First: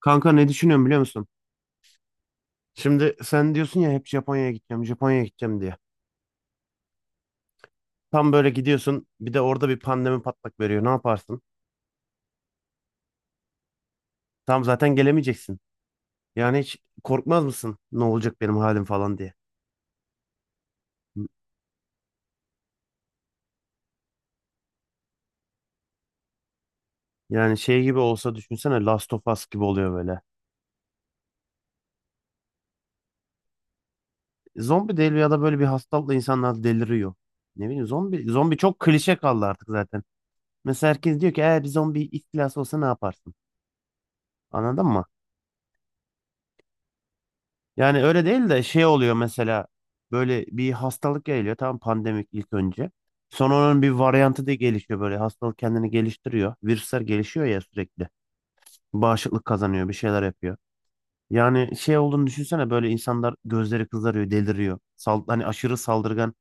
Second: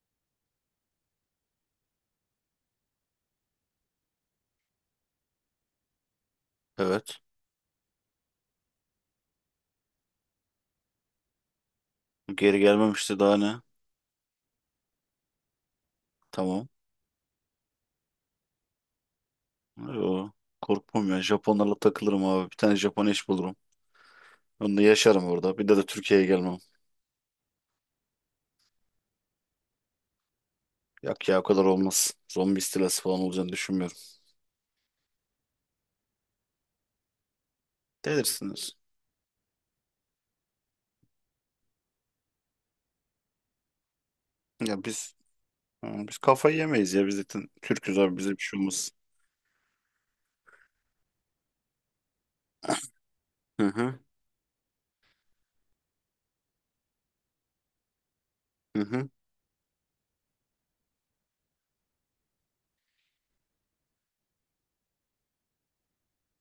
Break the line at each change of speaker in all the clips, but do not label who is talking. Kanka ne düşünüyorum biliyor musun? Şimdi sen diyorsun ya hep Japonya'ya gideceğim, Japonya'ya gideceğim diye.
Evet.
Tam böyle gidiyorsun, bir de orada bir pandemi patlak veriyor. Ne yaparsın?
Geri gelmemişti daha ne?
Tam zaten gelemeyeceksin. Yani
Tamam.
hiç korkmaz mısın? Ne olacak benim halim falan diye.
Yo, korkmam ya. Japonlarla takılırım abi. Bir tane Japon eş bulurum. Onunla yaşarım orada. Bir de Türkiye'ye gelmem.
Yani şey gibi olsa düşünsene Last of Us gibi oluyor böyle.
Yok ya o kadar olmaz. Zombi istilası falan olacağını düşünmüyorum.
Zombi değil ya da böyle bir hastalıkla insanlar deliriyor. Ne bileyim zombi zombi
Delirsiniz.
çok klişe kaldı artık zaten. Mesela herkes diyor ki eğer bir zombi istilası olsa ne yaparsın?
Ya
Anladın mı?
biz ha, biz kafayı yemeyiz ya. Biz zaten Türk'üz
Yani
abi.
öyle
Bize bir
değil
şey
de şey
olmaz.
oluyor mesela böyle bir hastalık geliyor tam pandemik ilk önce. Sonra
Hı
onun bir
hı.
varyantı da gelişiyor böyle hastalık kendini geliştiriyor. Virüsler gelişiyor ya sürekli.
Hı hı.
Bağışıklık kazanıyor bir şeyler yapıyor. Yani şey olduğunu düşünsene böyle insanlar gözleri kızarıyor deliriyor. Sal hani aşırı saldırgan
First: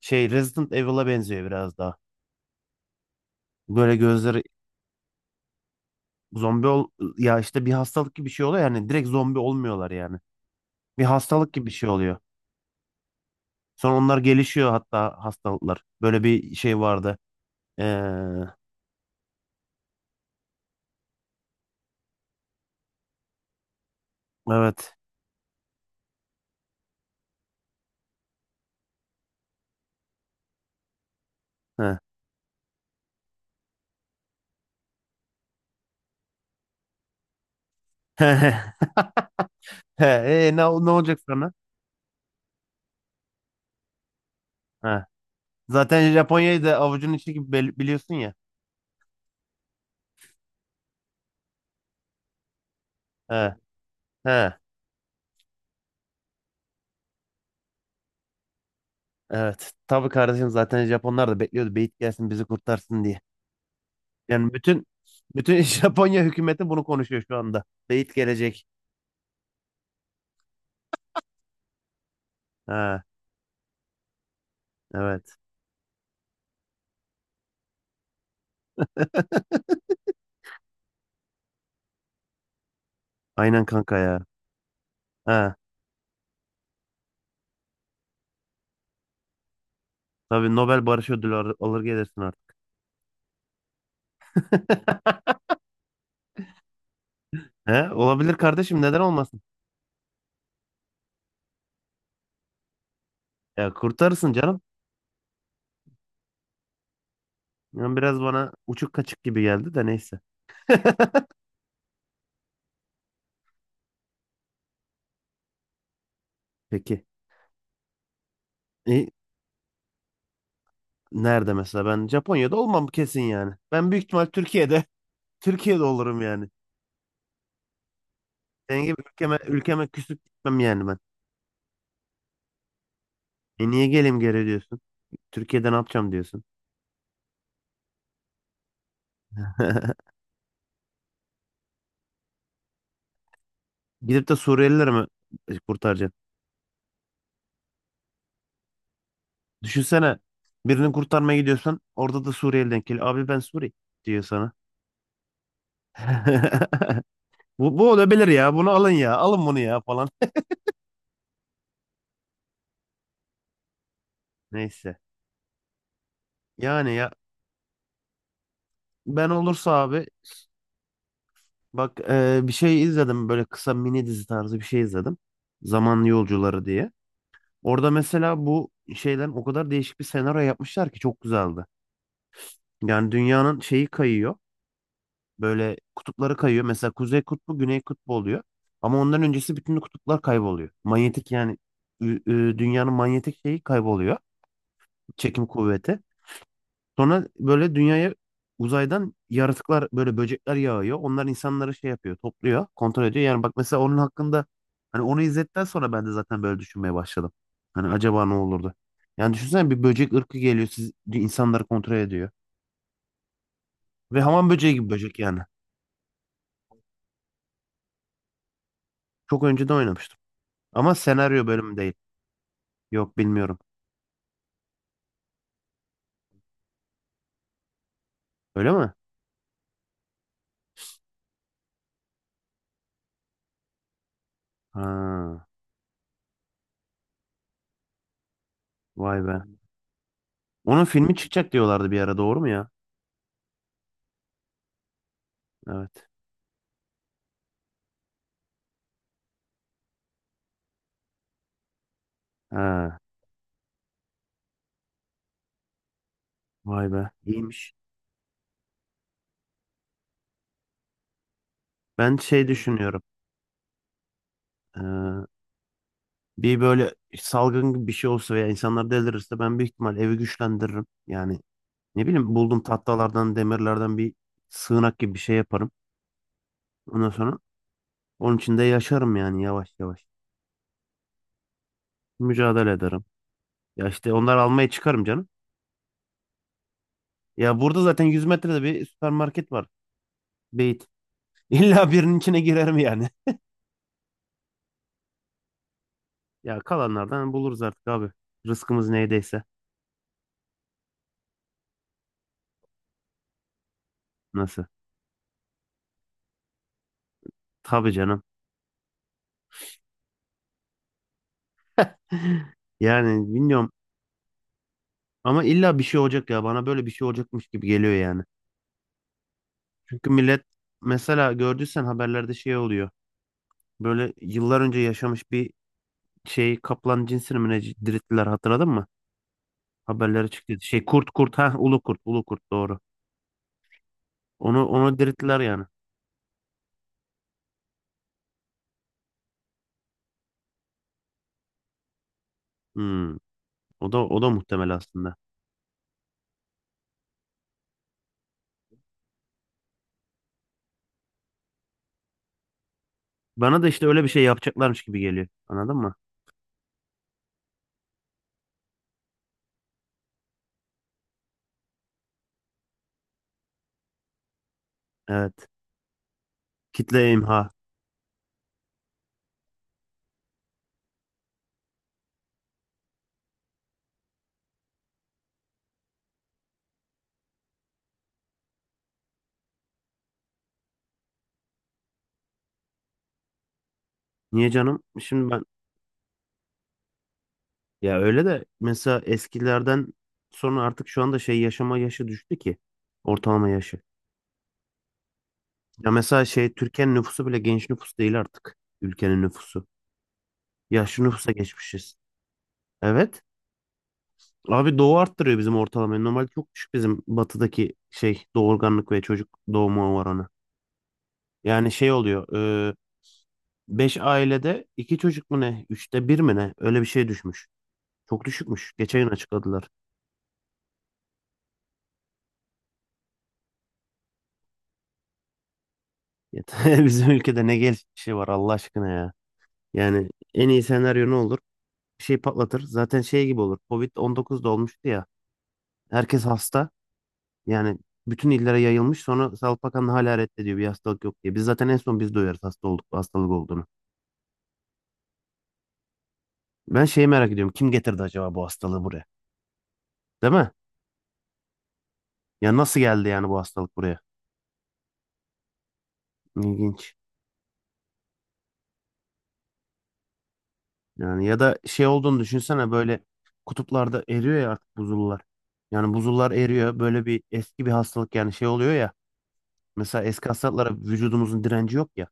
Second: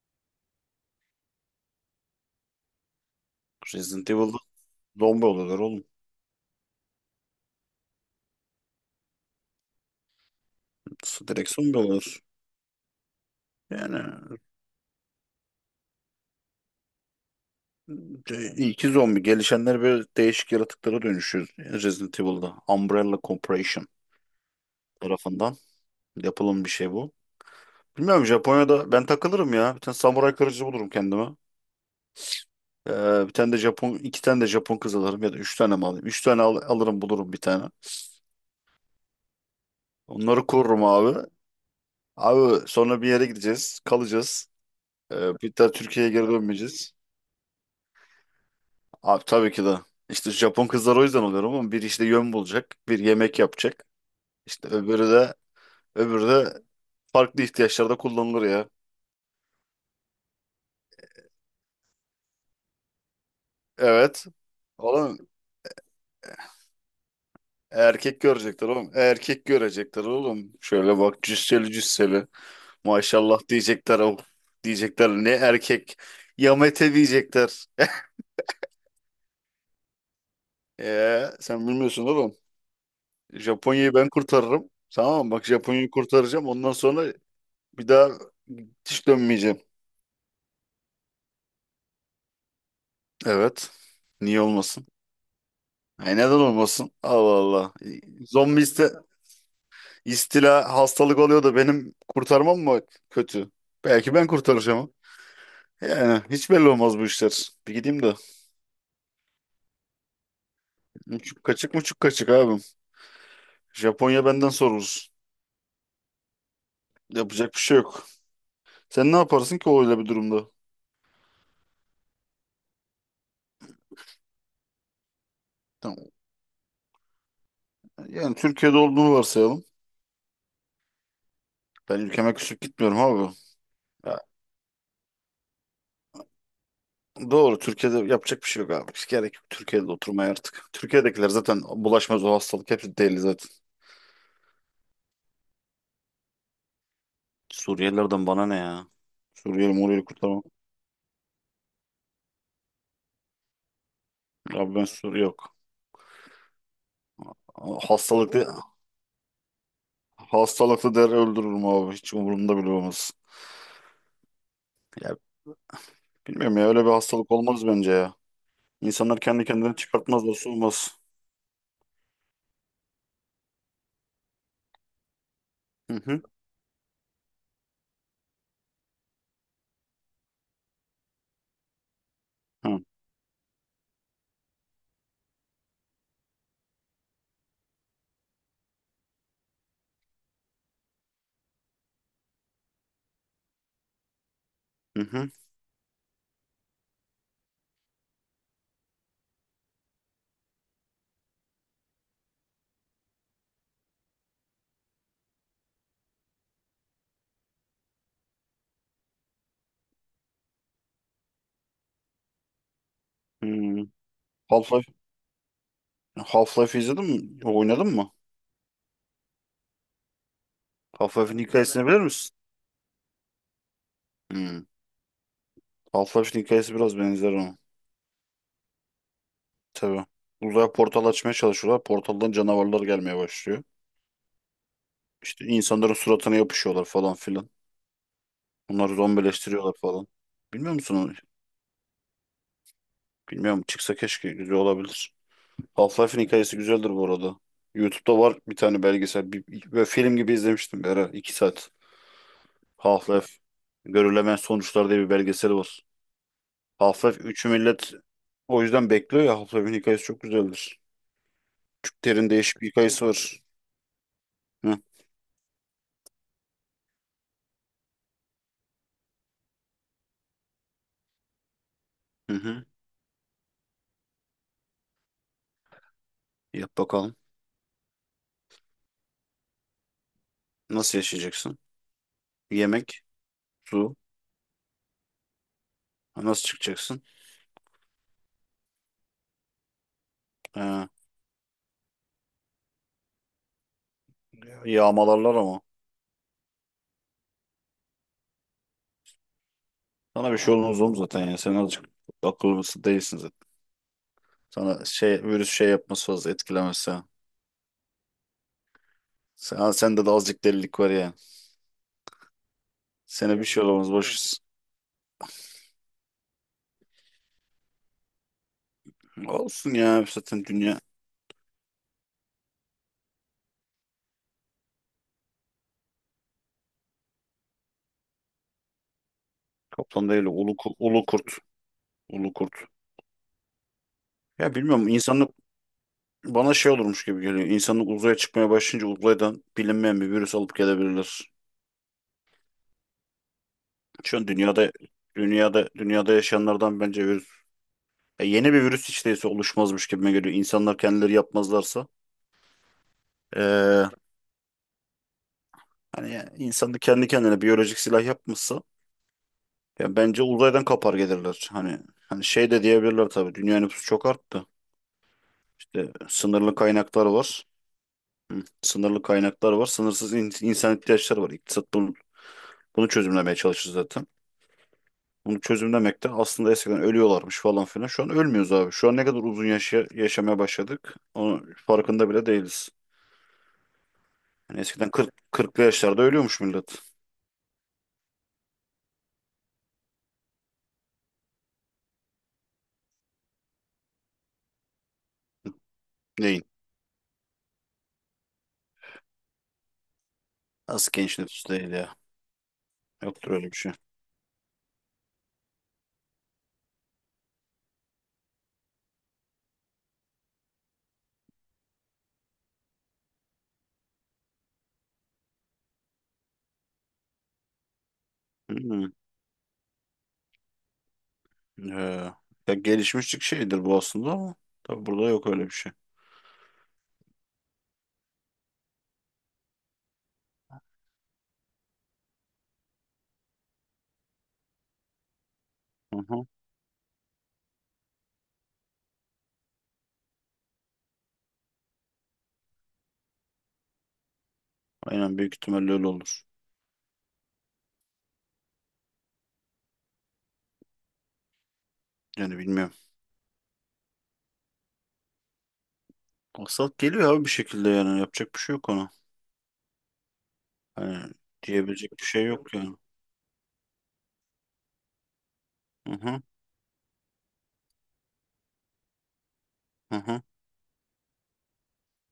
şey Resident Evil'a benziyor biraz daha. Böyle
Resident Evil'da
gözleri
zombi oluyorlar oğlum.
zombi ol ya işte bir hastalık gibi bir şey oluyor yani direkt zombi olmuyorlar yani. Bir
Direkt
hastalık gibi bir
zombi
şey oluyor.
oluyorlar.
Sonra
Yani
onlar gelişiyor hatta hastalıklar. Böyle bir şey vardı. Ee,
iyi ki zombi. Gelişenler böyle değişik yaratıklara dönüşüyor. Resident Evil'da. Umbrella Corporation
evet.
tarafından. Yapılım bir şey bu. Bilmiyorum Japonya'da ben takılırım ya. Bir tane samuray kılıcı bulurum kendime.
He.
Bir tane de Japon, iki tane de Japon kız alırım ya da üç tane mi alayım? Üç tane alırım bulurum bir tane.
He,
Onları korurum
ne olacak
abi.
sana?
Abi sonra bir yere gideceğiz, kalacağız.
He.
Bir daha
Zaten
Türkiye'ye geri
Japonya'yı da
dönmeyeceğiz.
avucunun içi gibi biliyorsun ya.
Abi tabii ki de. İşte Japon kızlar o yüzden oluyor ama bir işte yön bulacak, bir yemek
He.
yapacak.
He.
İşte öbürü de farklı ihtiyaçlarda kullanılır ya.
Evet. Tabii kardeşim zaten Japonlar da bekliyordu. Beyit gelsin bizi kurtarsın diye.
Evet.
Yani bütün
Oğlum.
bütün Japonya hükümeti bunu konuşuyor şu anda. Beyit
Erkek
gelecek.
görecekler oğlum. Erkek görecekler oğlum. Şöyle bak cüsseli cüsseli.
He.
Maşallah diyecekler oğlum. Diyecekler ne
Evet.
erkek. Yamete diyecekler. Sen bilmiyorsun oğlum.
Aynen
Japonya'yı
kanka
ben
ya.
kurtarırım. Tamam mı? Bak
He.
Japonya'yı kurtaracağım. Ondan sonra bir daha hiç dönmeyeceğim.
Tabii Nobel Barış Ödülü alır gelirsin artık.
Evet. Niye olmasın? Ay neden olmasın? Allah Allah.
He, olabilir
Zombi
kardeşim neden olmasın?
istila hastalık oluyor da benim kurtarmam mı kötü?
Ya
Belki ben
kurtarırsın canım.
kurtaracağım. Yani hiç belli olmaz bu işler. Bir
Yani
gideyim de.
biraz bana uçuk kaçık gibi geldi de neyse.
Muçuk kaçık muçuk kaçık abim. Japonya benden sorulur.
Peki.
Yapacak bir şey yok.
E,
Sen ne yaparsın ki öyle bir durumda?
Nerede mesela? Ben Japonya'da olmam kesin yani. Ben büyük ihtimal Türkiye'de. Türkiye'de
Tamam.
olurum yani.
Yani Türkiye'de
Senin gibi
olduğunu
ülkeme,
varsayalım.
ülkeme küsüp gitmem yani ben.
Ben ülkeme küsüp gitmiyorum abi.
E niye
Ya,
geleyim geri diyorsun? Türkiye'de ne yapacağım diyorsun.
doğru Türkiye'de yapacak bir şey yok abi. Hiç gerek yok Türkiye'de oturmaya artık. Türkiye'dekiler zaten bulaşmaz o hastalık. Hepsi deli zaten.
Gidip de Suriyelileri mi kurtaracaksın?
Suriyelilerden bana ne ya? Suriyeli Muriyeli
Düşünsene
kurtarmam.
birini kurtarmaya gidiyorsan orada da Suriyeli denk geliyor. Abi ben Suri diyor sana.
Abi ben Suriye yok.
Bu olabilir
Hastalıklı,
ya. Bunu alın ya. Alın bunu ya falan.
hastalıklı der öldürürüm abi. Hiç umurumda bile olmaz.
Neyse.
Ya, bilmiyorum ya öyle bir
Yani ya
hastalık olmaz bence ya. İnsanlar
ben
kendi
olursa
kendine
abi
çıkartmazlar soğumaz.
bak bir şey izledim böyle kısa mini dizi tarzı bir şey izledim.
Hı
Zaman
hı.
Yolcuları diye. Orada mesela bu şeyden o kadar değişik bir senaryo yapmışlar ki çok güzeldi.
Hı
Yani dünyanın şeyi kayıyor. Böyle kutupları kayıyor. Mesela Kuzey Kutbu, Güney Kutbu oluyor. Ama ondan öncesi bütün kutuplar kayboluyor. Manyetik yani dünyanın manyetik şeyi kayboluyor.
hı. Hı.
Çekim kuvveti. Sonra böyle dünyaya uzaydan yaratıklar böyle böcekler yağıyor. Onlar insanları şey yapıyor, topluyor, kontrol ediyor. Yani bak mesela onun hakkında hani onu izledikten sonra ben de zaten böyle düşünmeye başladım. Hani acaba ne olurdu? Yani düşünsene bir böcek ırkı geliyor, siz insanları kontrol ediyor.
Hı.
Ve hamam böceği gibi
Half-Life
böcek yani.
Half-Life izledin mi? Oynadın mı?
Çok önceden oynamıştım. Ama
Half-Life'in
senaryo bölümü
hikayesini
değil.
bilir misin?
Yok bilmiyorum.
Hı. Half-Life'in hikayesi biraz benzer ona.
Öyle mi?
Tabii. Uzaya portal açmaya çalışıyorlar. Portaldan canavarlar gelmeye başlıyor.
Ha,
İşte insanların suratına yapışıyorlar falan filan. Onları
vay be.
zombileştiriyorlar falan. Bilmiyor
Onun
musun onu?
filmi çıkacak diyorlardı bir ara doğru mu ya?
Bilmiyorum. Çıksa keşke güzel olabilir.
Evet.
Half-Life'in hikayesi güzeldir bu arada. YouTube'da var bir tane belgesel. Bir, böyle film gibi izlemiştim bir ara. 2 saat.
Ha,
Half-Life. Görülemeyen Sonuçlar diye bir belgeseli var.
vay be.
Half-Life 3'ü
İyiymiş.
millet o yüzden bekliyor ya. Half-Life'in hikayesi çok güzeldir.
Ben
Türklerin
şey
değişik bir
düşünüyorum.
hikayesi var. Hı,
Ee, Bir böyle salgın gibi bir şey olsa veya insanlar delirirse ben büyük ihtimal evi güçlendiririm. Yani ne
hı
bileyim buldum
hı.
tahtalardan, demirlerden bir sığınak gibi bir şey yaparım.
Yap
Ondan
bakalım.
sonra onun içinde yaşarım yani yavaş yavaş.
Nasıl yaşayacaksın?
Mücadele
Yemek,
ederim. Ya
su.
işte onları almaya çıkarım canım.
Ha, nasıl çıkacaksın?
Ya burada zaten 100 metrede bir süpermarket var. Beyt.
Ha,
İlla birinin içine girerim yani.
yağmalarlar ama.
Ya kalanlardan buluruz artık abi. Rızkımız neydeyse.
Sana bir şey olmaz oğlum zaten ya. Sen azıcık akıllısı değilsin zaten.
Nasıl?
Sana şey virüs şey yapması fazla etkilemez.
Tabii canım.
Sende de azıcık delilik var ya.
Yani
Sene bir şey
bilmiyorum.
olamaz. Hı. Boş
Ama illa bir şey olacak ya. Bana böyle bir şey olacakmış gibi geliyor yani.
ver. Olsun ya
Çünkü millet
zaten dünya
mesela gördüysen haberlerde şey oluyor. Böyle yıllar önce yaşamış bir şey kaplan cinsini mi ne dirilttiler hatırladın mı?
kaplan değil
Haberlere çıktı.
ulu,
Şey
ulu
kurt
kurt.
kurt ha ulu kurt ulu
Ulu
kurt
kurt.
doğru.
Ya
Onu
bilmiyorum
onu
insanlık
dirilttiler yani.
bana şey olurmuş gibi geliyor. İnsanlık uzaya çıkmaya başlayınca uzaydan bilinmeyen bir virüs alıp gelebilirler.
Hmm. O da
Şu
o
an
da muhtemel
dünyada
aslında.
dünyada dünyada yaşayanlardan bence virüs ya yeni bir virüs hiç değilse oluşmazmış gibime geliyor. İnsanlar kendileri yapmazlarsa.
Bana da
Ee,
işte öyle bir şey yapacaklarmış gibi geliyor. Anladın mı?
hani ya, insan da kendi kendine biyolojik silah yapmışsa. Ya bence uzaydan kapar gelirler. Hani şey de diyebilirler tabii. Dünya nüfusu çok arttı.
Evet.
İşte sınırlı
Kitle
kaynaklar
imha.
var. Sınırlı kaynaklar var. Sınırsız insan ihtiyaçları var. İktisat bunu çözümlemeye çalışır zaten. Bunu çözümlemek de aslında eskiden ölüyorlarmış falan filan. Şu an ölmüyoruz abi. Şu an ne kadar uzun yaşamaya başladık. Onun farkında bile değiliz.
Niye
Yani
canım?
eskiden 40
Şimdi ben
40'lı yaşlarda ölüyormuş millet.
ya öyle de mesela eskilerden sonra artık şu anda şey yaşama yaşı düştü ki ortalama yaşı. Ya mesela
Neyin?
şey Türkiye'nin nüfusu bile genç nüfus değil artık. Ülkenin nüfusu.
Az
Yaşlı
genç
nüfusa
nüfus değil
geçmişiz.
ya.
Evet.
Yoktur öyle bir şey.
Abi doğu arttırıyor bizim ortalamayı. Normalde çok düşük bizim batıdaki şey doğurganlık ve çocuk doğumu oranı. Yani şey oluyor. 5 ailede 2 çocuk mu ne? 1/3 mi ne? Öyle bir şey düşmüş. Çok düşükmüş.
Hmm.
Geçen gün açıkladılar.
Ee, ya gelişmişlik şeydir bu aslında ama tabii burada yok öyle bir şey.
Yeter. Bizim ülkede ne gelişi var Allah aşkına ya. Yani en iyi senaryo ne olur? Bir şey patlatır. Zaten şey gibi olur. COVID-19'da olmuştu ya.
Aha,
Herkes hasta. Yani bütün illere yayılmış sonra Sağlık Bakanlığı hala reddediyor bir hastalık yok diye. Biz zaten en son biz duyarız hasta olduk, hastalık olduğunu.
aynen büyük ihtimalle öyle olur.
Ben şeyi merak ediyorum. Kim getirdi acaba bu hastalığı buraya? Değil mi?
Yani
Ya
bilmiyorum.
nasıl geldi yani bu hastalık buraya?
Aksat
İlginç.
geliyor abi bir şekilde yani yapacak bir şey yok ona. Hani
Yani ya da şey
diyebilecek bir
olduğunu
şey yok
düşünsene
yani.
böyle kutuplarda eriyor ya artık buzullar. Yani
Hı hı
buzullar eriyor. Böyle bir eski bir hastalık yani şey oluyor ya.
hı.
Mesela
Hı.
eski hastalıklara vücudumuzun direnci yok ya.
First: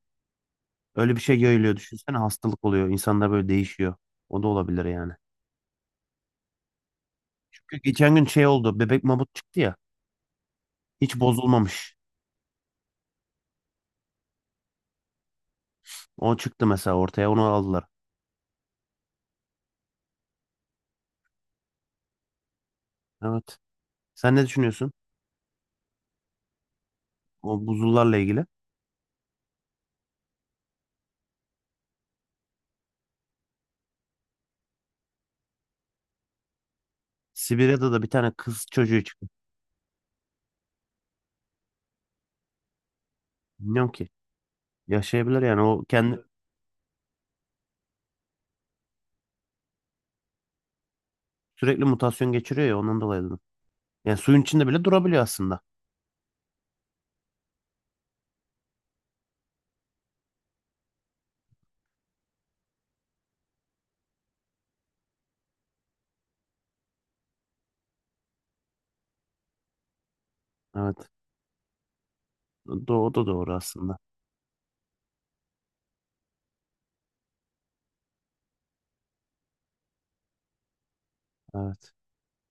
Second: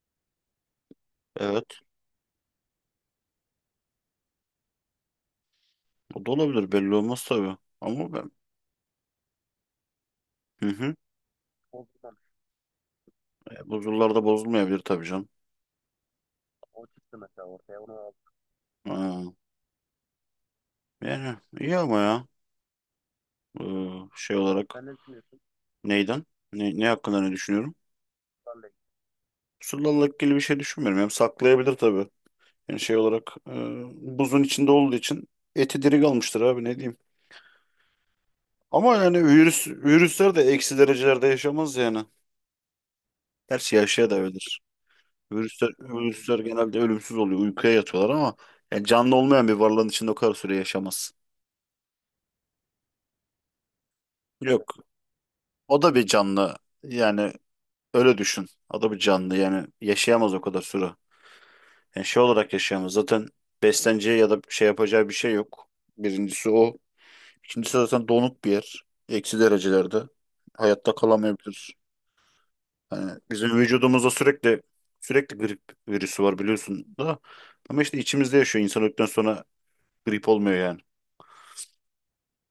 Öyle bir şey yayılıyor.
Evet.
Düşünsene hastalık oluyor. İnsanlar böyle değişiyor. O da olabilir yani.
O da olabilir belli olmaz tabii.
Çünkü
Ama
geçen gün
ben.
şey oldu. Bebek mamut çıktı ya.
Hı hı.
Hiç bozulmamış.
E, bu yıllarda bozulmayabilir tabii canım.
O çıktı mesela ortaya onu aldılar.
Ha, yani iyi ama ya.
Evet.
Ee,
Sen
şey
ne
olarak
düşünüyorsun?
neyden? Ne hakkında ne
O
düşünüyorum?
buzullarla ilgili.
Pusulla ilgili bir şey düşünmüyorum. Hem saklayabilir tabii. Yani şey olarak buzun içinde olduğu için eti diri kalmıştır abi ne diyeyim.
Sibirya'da da bir tane kız
Ama
çocuğu
yani
çıktı.
virüsler de eksi derecelerde yaşamaz yani. Gerçi
Bilmiyorum ki.
yaşaya da öyledir.
Yaşayabilir yani.
Virüsler,
O kendi
virüsler genelde ölümsüz oluyor. Uykuya yatıyorlar ama yani canlı olmayan bir varlığın içinde o kadar süre yaşamaz.
sürekli mutasyon geçiriyor ya ondan dolayı dedim. Yani suyun içinde
Yok.
bile durabiliyor aslında.
O da bir canlı. Yani öyle düşün. O da bir canlı. Yani yaşayamaz o kadar süre. Yani şey olarak yaşayamaz. Zaten besleneceği ya da şey yapacağı bir şey yok. Birincisi o. İkincisi zaten donuk bir yer. Eksi derecelerde. Hayatta
Evet.
kalamayabilir.
O
Yani
da doğru
bizim
aslında.
vücudumuzda sürekli sürekli grip virüsü var biliyorsun da. Ama işte içimizde yaşıyor. İnsan öldükten sonra grip olmuyor yani.
Evet.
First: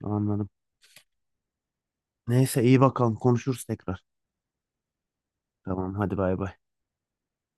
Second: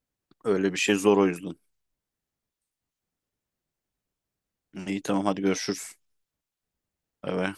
Anladım.
Öyle bir şey zor o yüzden.
Neyse iyi bakalım konuşuruz tekrar.
İyi tamam hadi görüşürüz.
Tamam hadi bay bay.
Evet.